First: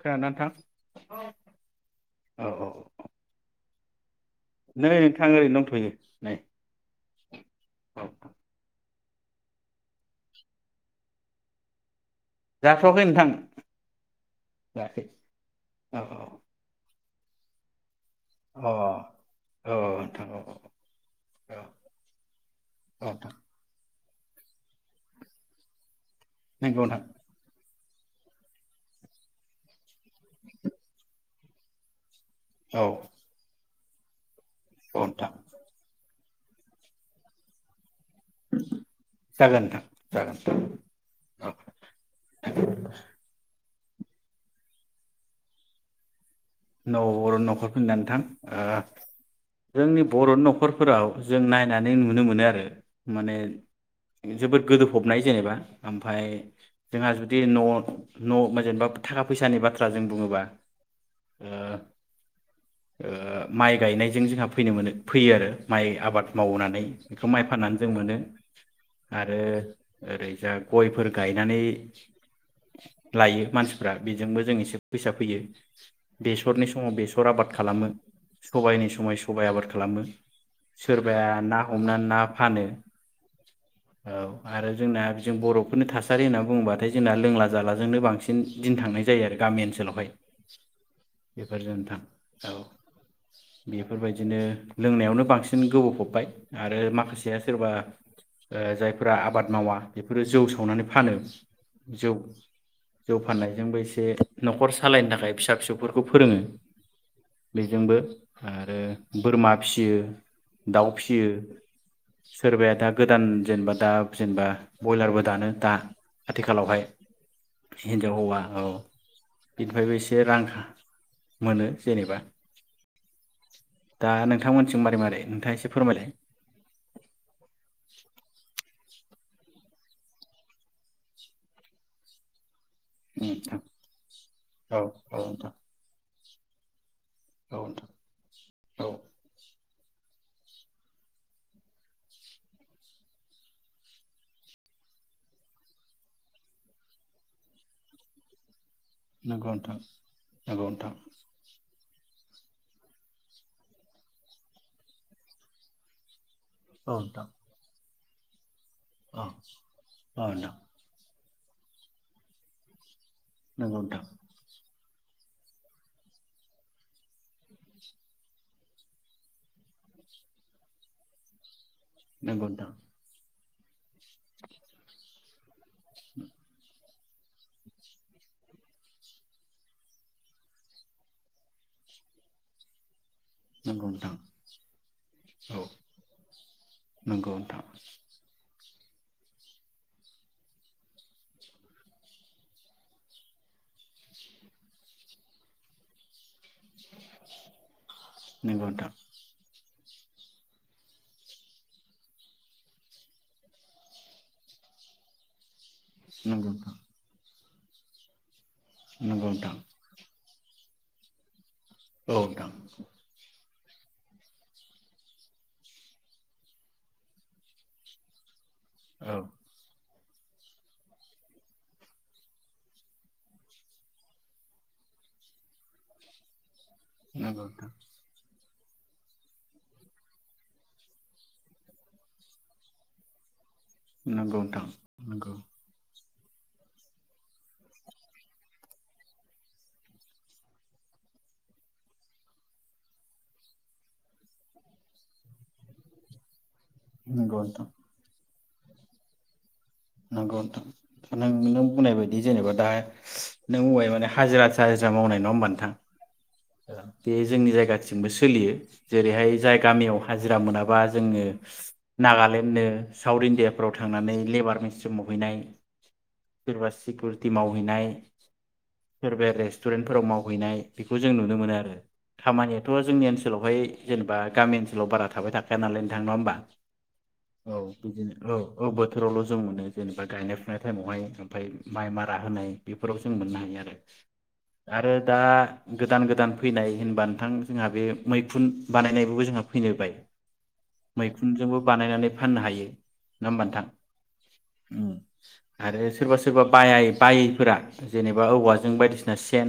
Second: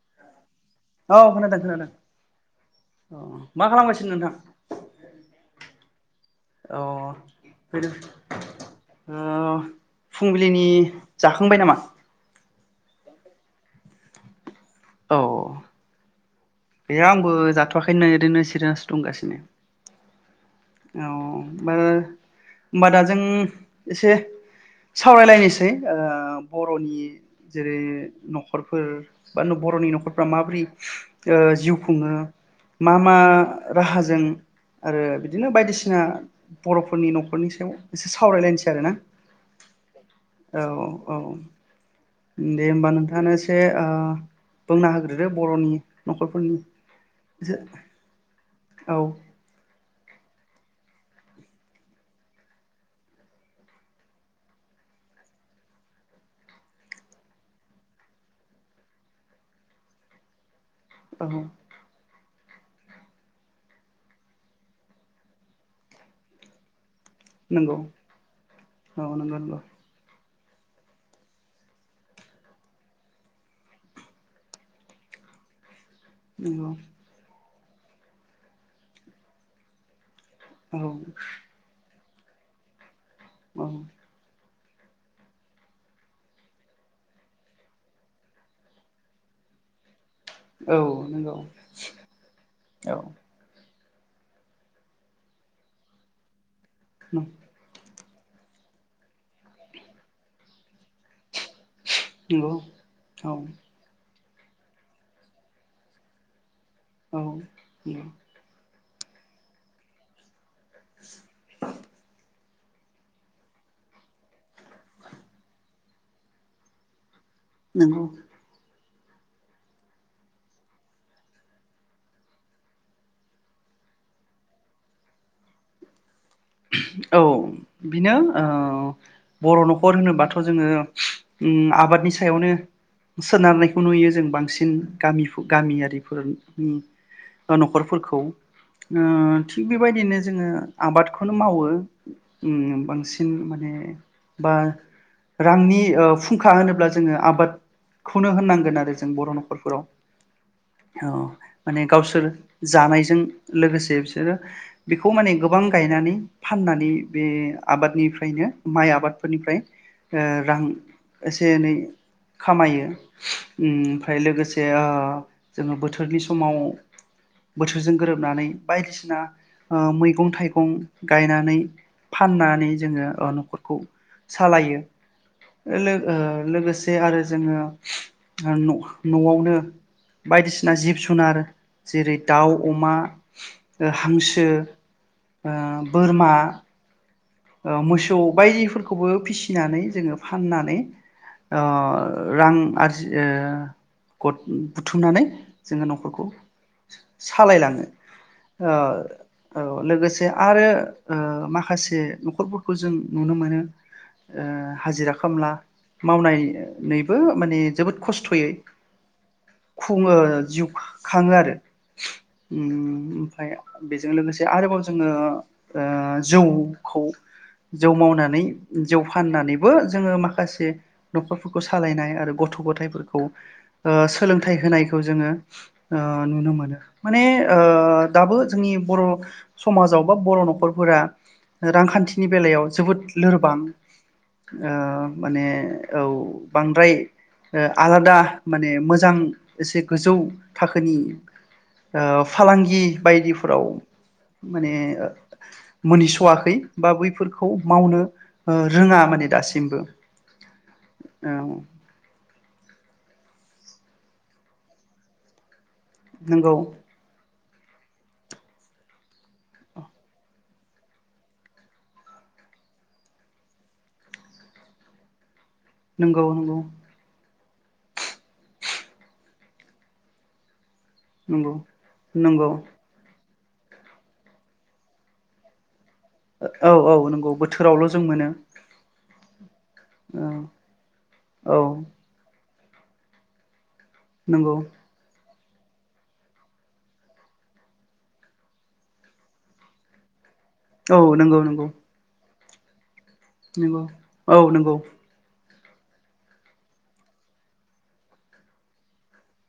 खोनादोंना नोंथां औ खोनादों खोनादों औ औ मा खालामगासिन नोंथां नै नोंथां ओरैनो दंथ'यो नै अ बेनो औ ओ फुंबिलिनि जाखांबाय नामा? जाथ'आखै नोंथां। जाखै [inaudible] बे आंबो जाथ'वाखै बिदिनो ओरैनो सिरियास दंगासिनो औ नोंथां औ औ औ हबा होमबा दा औ जों नोंथां एसे सावरायलायनोसै ओ नंगौ बर'नि नोंथां जेरै न'खरफोर बा बर'नि न'खरफोर ब्रा माब्रि ओ जिउ खुङो। औ मा मा राहाजों औ आरो नोंथां बिदिनो बायदिसिना बर'फोरनि न'खरनि सायाव एसे सावरायलायनोसै आरो ना जागोन नोंथां जागोन औ औ दे होमबा नोंथाङानो एसे ओ बुंना होग्रोदो बर'नि नखर न' बरनि न'खरफोरनानैथां औ ओ जोंनि बर' न'खरफोराव जों नायनानै नुनो मोनो आरो माने जोबोद गोदो फबनाय जेनेबा ओमफाय जोंहा जुदि न' न' जेनेबा थाखा फैसानि बाथ्रा जों बुङोबा। औ ओ ओ माइ गायनायजों जोंहा फैनो मोनो फैयो आरो माइ आबाद मावनानै। बेखौ माइ नंगौ फाननानै जों मोनो औ आरो नंगौ ओरै जा गयफोर गायनानै लायो मानसिफ्रा बेजोंबो जों एसे फैसा फैयो। बेसरनि नंगौ समाव बेसर आबाद। खालामो सबाइनि समाय सबाइ आबाद खालामो। नंगौ औ सोरबाया ना हमनानै ना फानो। औ आरो जोंना जों बर'फोरनि थासारि होनना बुंङोबाथाय जोंना लोंला जालाजोंनो बांसिन दिन थांनाय जायो आरो गामि ओनसोलावहाय। औ औ नंगौ बेफोर नोंथां औ। बेफोरबायदिनो लोंनायावनो बांसिन गोबावफबबाय। आरो माखासेया सोरबा ओ जायफोरा आ बाद मावा बेफोरो जौ सावनानै फानो जौ नंगौ जौ औ फाननायजोंबो एसे न'खर सालायनो थाखाय फिसा फिसौफोर खौ फोरोंङो। औ बेजोंबो आरो बोरमा फियो दाउ फिसियो सोरबाया दा गोदान जेनेबा दा जेनेबा बयलारबो दानो दा आथिखालावहाय नंगौ हिन्जाव होवा बिनिफ्रायबो एसे रांखा मोनो जेनेबा दा नोंथांमोनसिजों मारै मारै नोंथांङा एसे फोरमायलाय औ बिनो बर' न'खर होनोबाथ' जोंङो आबादनि सायावनो सोनारनायखौ नुयो जों बांसिन औ गामि औ नोंथां गामियारिफोर ओम औ नोंथां न'खरफोरखौ औ ओ थिग बेबायदिनो जोंङो आबाद आबादखौनो मावो बांसिन माने बा रांनि फुंखा होनोब्ला जोंङो आबादखौनो होननांगोन आरो आरो जों बर' नंगौ नोंथां न'खरफोराव नंगौ नोंथां औ माने गावसोर जानायजों लोगोसे बिसोरो बेखौ माने गोबां गायनानै फाननानै औ बे नोंथां आबादनि फ्राय माइ औ आबादफोरनिफ्राय औ नोंथां रां एसे एनै खामायो ओमफ्राय नंगौ लोगोसे आ जोंङो बोथोरनि समाव बोथोरजों गोरोबनानै बायदिसिना ओ मैगं थाइगं गं गायनानै फाननानै नोंथां जोंङो न'खर खौ सालायो लोगो ओ लोगोसे आरो जोंङो न' न'आवनो बायदिसिना जिब जुनार जेरै दाउ अमा नंगौ ओ नोंथां हांसो ओ नंगौ नोंथां औ बोरमा नंगौ नोंथां ओ मोसौ बैफोर खौबो फिसिनानै जोंङो फाननानै ओ रां आरजि ओ बुथुमनानै जोंङो न'खरखौ सालायलांङो नंगौ नोंथां नंगौ ओ औ लोगोसे आरो ओ माखासे न'खरफोरखौ जों नुनो मोनो ओ हाजिरा खामला नोंथां मावनानैबो माने जोबोद खस्थ'यै नंगौ नोंथां खुङो जिउ खाङो आरो औ नोंथां उम ओमफ्राय बेजों लोगोसे आरोबाव जोङो ओ जौ खौ जौ मावनानै जौ औ फाननानैबो जोङो माखासे न'खरफोरखौ सालायनाय आरो गथ' गथायाइफोरखौ ओ सोलोंथाइ होनायखौ जोङो नुनो मोनो माने नंगौ ओ नोंथां दाबो जोंनि बर' समाजाव बा बर' न'खरफोरा रांखान्थिनि बेलायाव जोबोद लोरबां नंगौ नोंथां ओ नंगौ माने औ बांद्राय ओ आलादा माने मोजां एसे गोजौ थाखोनि ओ फालांगि बायदिफोराव माने मोनहस'वाखै खै बा नंगौ बैफोरखौ नोंथां मावनो ओ रोङा माने दासिम नंगौ नोंथां नों नों बुंनाय बायदि जेनेबा दा नों बुंबाय माने हाजिरा थाजिरा मावनाय नङा होमबा नोंथां नंगौ ओ बे जोंनि जायगायाव दासिमबो सोलियो जेरैहाय जाय गामियाव हाजिरा मोनाबा जोङो नागालेण्डनो साउथ इण्डियाफ्राव थांनानै लेबार सो मावहैनाय नंगौ नंगौ खेथि मावहैनाय सोरबा रेस्टुरेन्टफोराव मावहैनाय बेखौ जों नुनो मोनो नंगौ आरो नंगौ खामानियाथ' जोंनि ओनसो ओनसोलावहाय जेनेबा गामि ओनसोलाव बारा‌ थाबाय थाखाया नालाय थां नंङा होनबा औ औ नंगौ औ बोथोरावल' जों बिदिनो मोनो औ औ बोथोरावल' जों मोनो जेनेबा औ गायनाय फुनाय टाइमावहाय ओमफ्राय औ माइ मारा होनाय बेफोराव जों मोननो हायो आरो नंगौ आरो दा गोदान गोदान फैनाय होनबा नोंथां जोंहा बे मैखुन बानायनायबो जोंहा फैनो बाय औ मैखुनजोंबो बानायनानै फाननो हायो नङा होमबा नोंथां नोंगौ औ नोंगौ आरो सोरबा सोरबा बाया बायैफोरा जेनेबा औवाजों बायदिसिना सेन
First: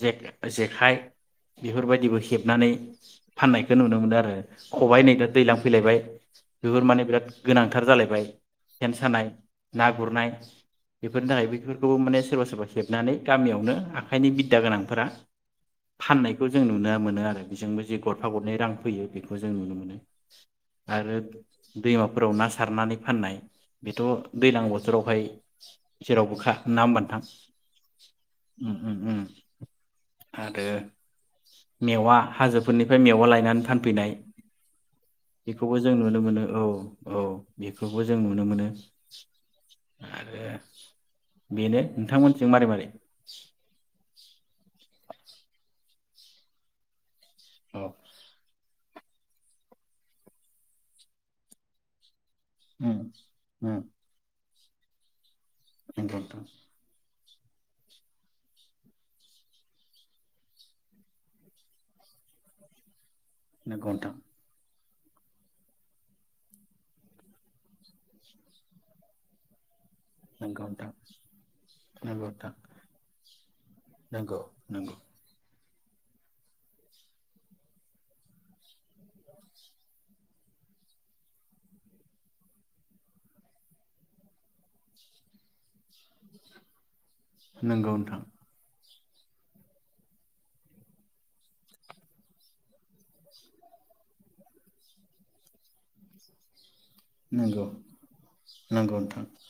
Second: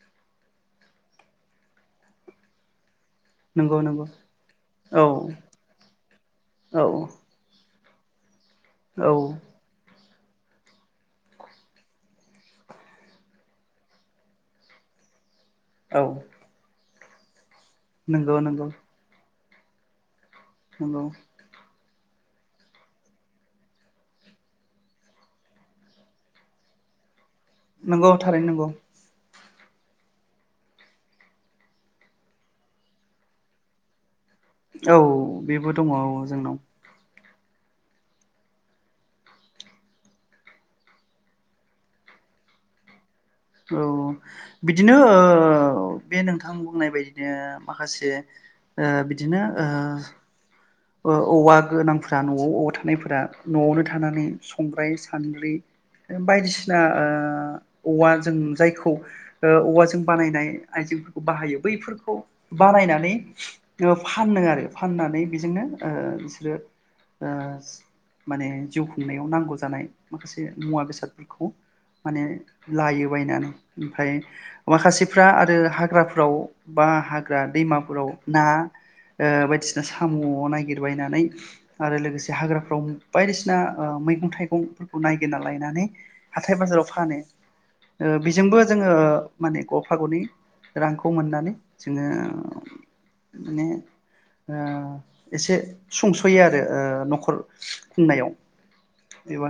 जेख-जेखाइ बेफोर बायदिबो हेबनानै फाननायखौ नंगौ नुनो नंगौ मोनो आरो औ खबाइ नै दा दैज्लां फैलायबाय औ बेफोर माने बिराद गोनां फोथार जालायबाय सेन औ सानाय ना गुरनाय बेफोरनि थाखाय बेफोरखौबो माने सोरबा सोरबा खेबनानै गामियावनो आखाइनि बिद्दा गोनांफोरा औ फाननायखौ जों नुनो मोन मोनो आरो बिजोंबो जे गरफा नंगौ गरनै नंगौ रां फैयो बे जों नुनो मोनो नंगौ आरो दैमाफोराव ना सारनानै फाननाय बेथ' दैज्लां बोथोरावहाय जेरावबोखा ना होमबा नोंथां नंगौ थारैनो नंगौ उम उम उम आरो मेवा हाजोफोरनिफ्राय मेवा लायनानै फानफैनाय औ बेबो दङ औ जोंनाव बेफोरखौ जों नुनो मोनो आरो बेनो नोंथांमोनथिं मारै मारै? औ बिदि नो ओ बे नोंथां बुंनाय बायदि नो औ माखासे ओ बिदिनो ओ ओ औवा गोनां फ्रा न'आव अवा उम थानायफोरा उम न'आवनो थानानै संग्राय सानद्रि नंगौ ओ नोंथां बायदिसिना ओ आ औवा जों जायखौ ओ औवाजों बानायनाय आइजेंफोरखौ बाहायो बैफोरखौ बानायनानै नंगौ ओ नोंथां फानो आरो फाननानै बेजोंनो ओ बिसोरो ओ माने जिउ खुंनायाव नांगौ जानाय माखासे नंगौ मुवा नोंथां बेसादफोरखौ माने नंगौ नोंथां लायो बायनानै ओमफ्राय नंगौ नंगौ माखासेफ्रा आरो हा ग्राफोराव बा हाग्रा दैमाफोराव ना ओ बायदिसिना साम' नायगिरबायनानै आरो लोगोसे हाग्राफ्राव बायदिसिना ओ मैगं थाइगंफोरखौ नायगिरना लायनानै हाथाय बाजाराव फानो नंगौ ओ नोंथां बेजोंबो जोङो ओ माने गरफा गनै रांखौ मोननानै जोङो माने ओ एसे सुंस'यो आरो ओ न'खर नोंगौ खुंनायाव नोंगौ नोंथां। एबा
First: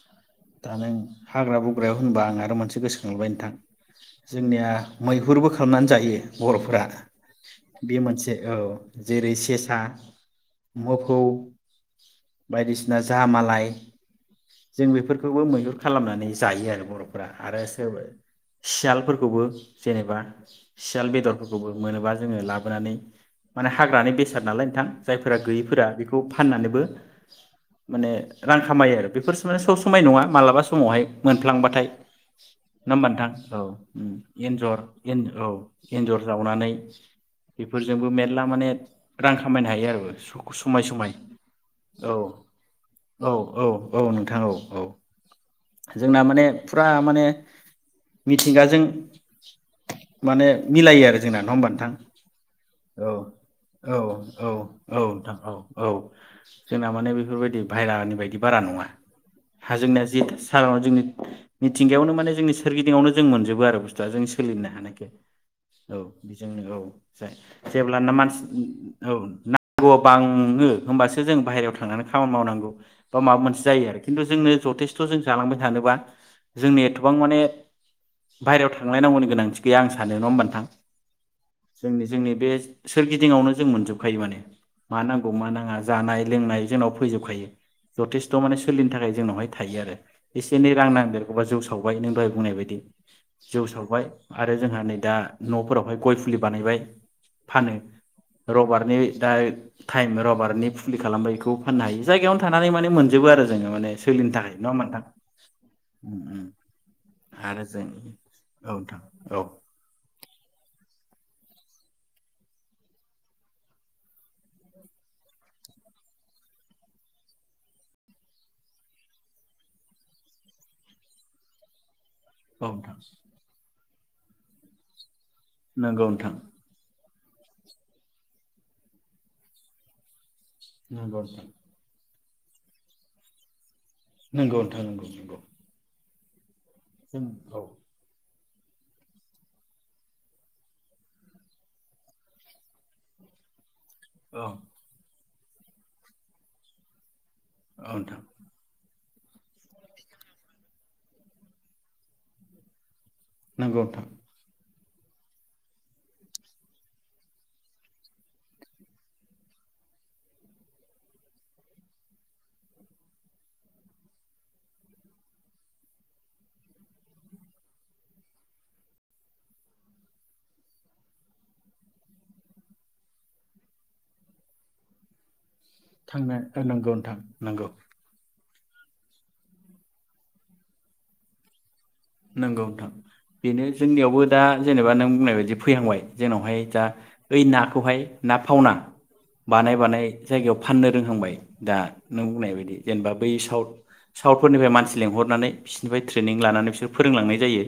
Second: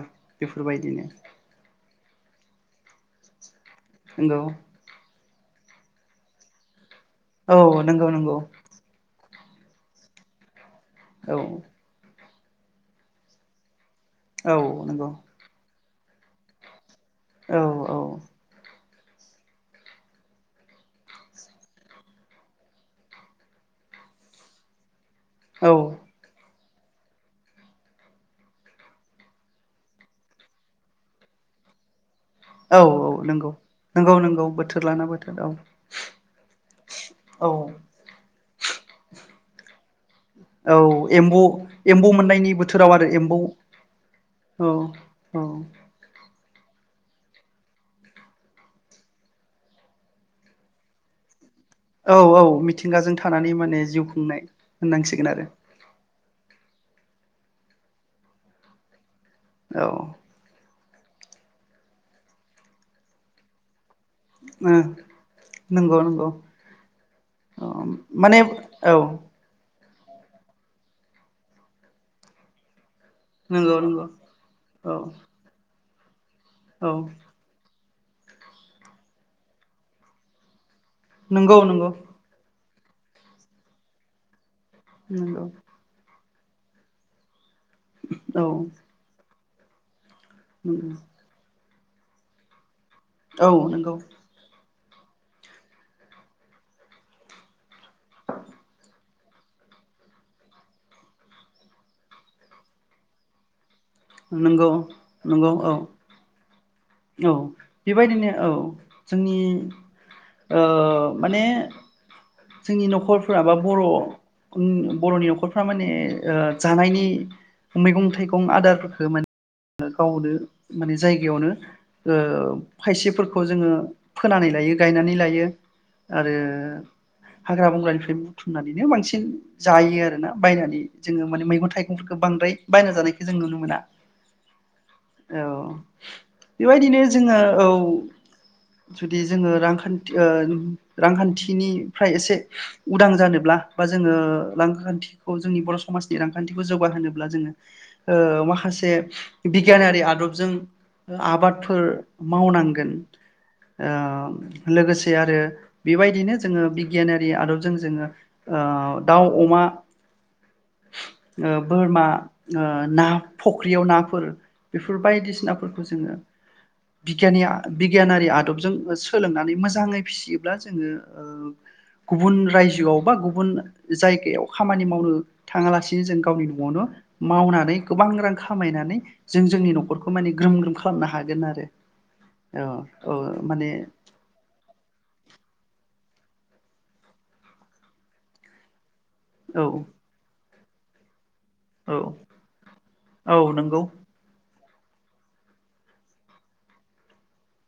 दा नों बेफोरबायदिनो हाग्रा बग्रायाव होनबा आं आरो मोनसे गोसोखांबाय नोंथां नंगौ जोंनिया मै हुरबो खालामनानै जायो बर'फोरा। औ बे नंगौ मोनसे नंगौ औ जेरै सेसा, मोफौ, औ बायदिसिना जाहा मालाय औ जों नंगौ बेफोरखौबो मैहुर खालामनानै जायो आरो बर' फोरा। औ आरो औ सोरबा सियाल फोरखौबो जेनेबा सियाल बेदरफोरखौबो मोनोबा जोङो लाबोनानै माने हाग्रानि बेसाद नालाय नोंथां जायफोरा औ गैयैफोरा बेखौ फाननानै बो माने रां खामायो आरो बेफोरसो माने सब समाय नङा मालाबा समावहाय मोनफ्लांबाथाय। औ नङा होमबा औ नोंथां? नंगौ औ नंगौ नंगौ एन्जर बोथोर लाना बोथोर औ एन्जर जावनानै औ बेफोरजोंबो मे ल्ला माने रां खामायनो हायो आरो औ समाय समाय एम्बु एम्बौ औ मोननायनि बोथोराव आरो औ एम्बौ औ नोंथां औ औ। जोंना माने फुरा माने मिथिंगाजों माने मिलायो आरो जोंना नङा होमबा नोंथां? औ औ औ मिथिंगाजों थानानै माने औ जिउ खुंनाय औ औ होननांसिगोन नोंथां आरो औ औ। जोंना माने बेफोरबायदि बायहेरानि बायदि बारा नङा। हा औ जोंनिया जि सारानाव जोंनि मिथिंगायावनो माने जोंनि सोरगिदिंआवनो जों मोनजोबो आरो जा जों सोलिनो ओ हानायखो। नंगौ औ नंगौ बेजोंनो औ औ जेब्लाना माने मानसि औ ना [unintelligible] बाङो होमबासो जों बाहेरायाव थांनानै खामानि मावनांगौ बा माबा मोनसे नंगौ जायो आरो नंगौ खिन्थु जोंनो औ जथेस्थ' जों जालांबाय थानोबा जोंनि औ एथबां माने बायहायाव थांलायनांगौनि गोनांथि गैया आं सानो। नङा होमबा नोंथां? नंगौ नंगौ जोंनि जोंनि बे सोरगिदिंयावनो जों मोनजोबखायो माने। मा नांगौ नंगौ मा नाङा जानाय लोंनाय जोंनाव फैजोबखायो जथेस्थ' औ माने सोलिनो थाखाय जोनावहाय हायो आरो एसे एनै रां नंगौ नांदेरगौवबा जौ सावो बहाय नों दहाय बुंनाय बायदि औ जौव नंगौ सावबाय आरो जोंहा नै दा न'फोरावहाय गय फुलि बानायबाय फानो र'बार नि दाय टाइम रबारनि फुलि खालामबाय बेखौ फाननो हायो जायगायावनो थानानै माने मोनजोबो आरो जोङो माने सोलिनो थाखाय नंगौ नङा होमबा नोंथां नंगौ औ उम उम औ आरो जों बेबायदिनो औ नोंथां जोंनि औ ओ माने जोंनि न'खरफ्रा बा बर' बर'नि न'खरफ्रा माने ओ जानायनि मैगं थाइगं आदार [unintelligible] गावनो माने जायगायावनो ओ औ नोंथां खायसेफोरखौ जोङो फोनानै लायो गायनानै लायो नंगौ आरो नोंथां हाग्रा बंग्रानिफ्राय बुथुमनानैनो बांसिन जायो आरोना बायनानै नंगौ जोङो नोंथां माने मैगं थाइगं बांद्राय बायना जानायखो जों नुनो मोना नंगौ नोंथां नंगौ नंगौ औ बेबायदिनो जोङो औ जुदि जोङो रांखान्थि ओ रांखान्थिनिफ्राय एसे उदां जानोब्ला बा जोङो औ रांखान्थि खौ जोंनि बर' समाजनि रांखान्थिखौ जौगाहोनो अब्ला जोंङो औ नोंथां माखासे बे बिगियानारि आदबजों आबादफोर मावनांगोन नंगौ नोंथां ओ लोगोसे आरो बेबायदिनो जोङो बिगियानारि आदबजों जोङो ओ दाउ अमा ओ बोरमा ओ ना फख्रियाव नाफोर बेफोर बायदिसिनाफोरखौ जोङो बिगियानि बिगियानारि आदबजों सोलोंनानै मोजाङै फिसियोब्ला जोङो ओ गुबुन रायजोआव बा गुबुन जायगायाव खामानि मावनो थाङालासिनो जों थांनो गावनि न'आवनो नंगौ नोंथां नंगौ मावनानै गोबां रां खामायनानै जों जोंनि न'खरखौ माने ग्रोम ग्रोम खालामनो हागोन आरो नोंगौ औ नोंथां औ बेनो माने जोंनियावबो दा जेनेबा नों बुंनाय बायदि फैहांबाय जोंनावहाय दा ओइ नाखौहाय ना फावना औ बानाय बानाय जायगायाव फाननो रोंहांबाय। दा औ नों बुंनाय बायदि जेनेबा बै औ साउथ नंगौ साउथफोरनिफ्राय मान सि लेंहरनानै बिसोरनिफ्राय ट्रेनिं लानानै बिसोर फोरोंलांनाय जायो।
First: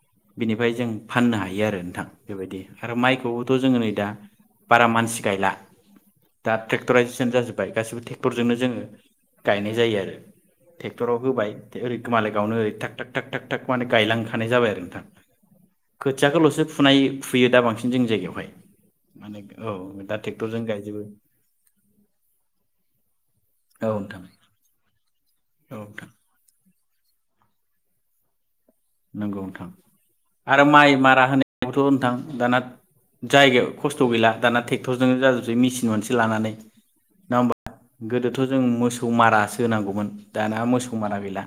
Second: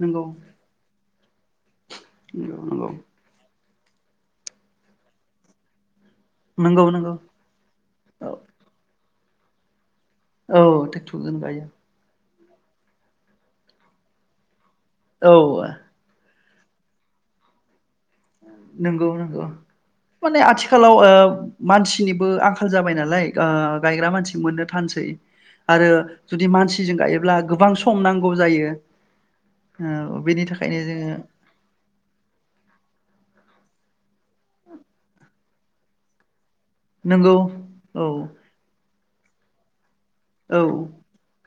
नंगौ बिनिफाय जों फाननो हायो आरो नोंथां बेबायदि नंगौ आरो माइखौबोथ' जोङो नै दा बारा मानसि गायला। दा नंगौ नंगौ टेक्टराइजेसन जाजोबबाय गासिबो औ टेक्टरजोंनो जोङो गायनाय जायो आरो औ टेक्टराव ट्रेक्टरजों होबाय गायो ओरै मालाय गावनो ओरै थाग थाग थाग थाग थाग माने गायलांखानाय जाबाय आरो औ खोथियाखोल'सो फुनाय फुयो दा बांसिन जोंनि जायगायावहाय नंगौ माने नंगौ। औ दा माने ट्रेक्टरजों आथिखालाव गायजोबो ओ मानसिनिबो आंखाल जाबाय नालाय ओ औ गायग्रा नोंथां मानसि औ मोननो थानसै आरो नोंथां जुदि मानसि जों गायोब्ला गोबां सम नांगौ जायो। नंगौ नोंथां ओ बेनि आरो थाखायनो माइ जोङो मारा होनायावबोथ' नोंथां दाना जायगायाव खस्थ' गैला दाना थेक्टरजोंनो जाजोबसै मेसिन मोनसे लानानै नंगौ नङा होनबा? औ गोदोथ' जों मोसौ खौ मारासो होनांगौमोन दाना औ मोसौ मारा गैला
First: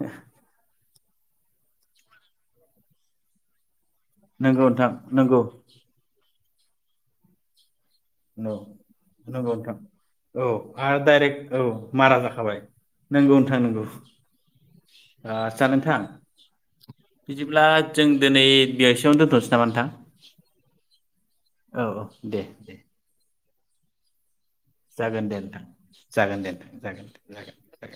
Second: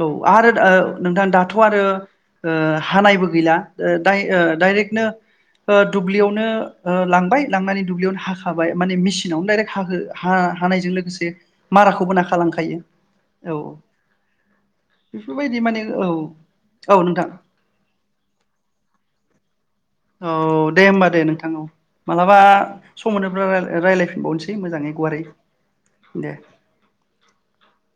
औ आरो ओ नोंथां दा दाथ' आरो ओ हानायबो गैला। ओ दाइ ओ नंगौ नोंथां डाइरेक्टनो नंगौ ओ दुब्लियावनो ओ लांबाय लांनानै दुब्लिआवनो नौ हाखाबाय माने नंगौ मेसिनावनोे नोंथां हाहो हा-हानायजों लोगोसे माराखौबो ना हाबाय नंगौ नोथां नंगौ। ओ बेफोरबायदि आदसा माने नोंथां औ औ नोंथां बिदिब्ला जों दिनै [unintelligible] आवनो दोनथ'नोसै नामा नोंथां औ दे होमबा दे नोंथां औ। मालाबा सम मोनोब्ला राय रायलायफिनबावनोसै। मोजाङै गुवारै जागोन दे नोंथां। जागोन दे नोंथां।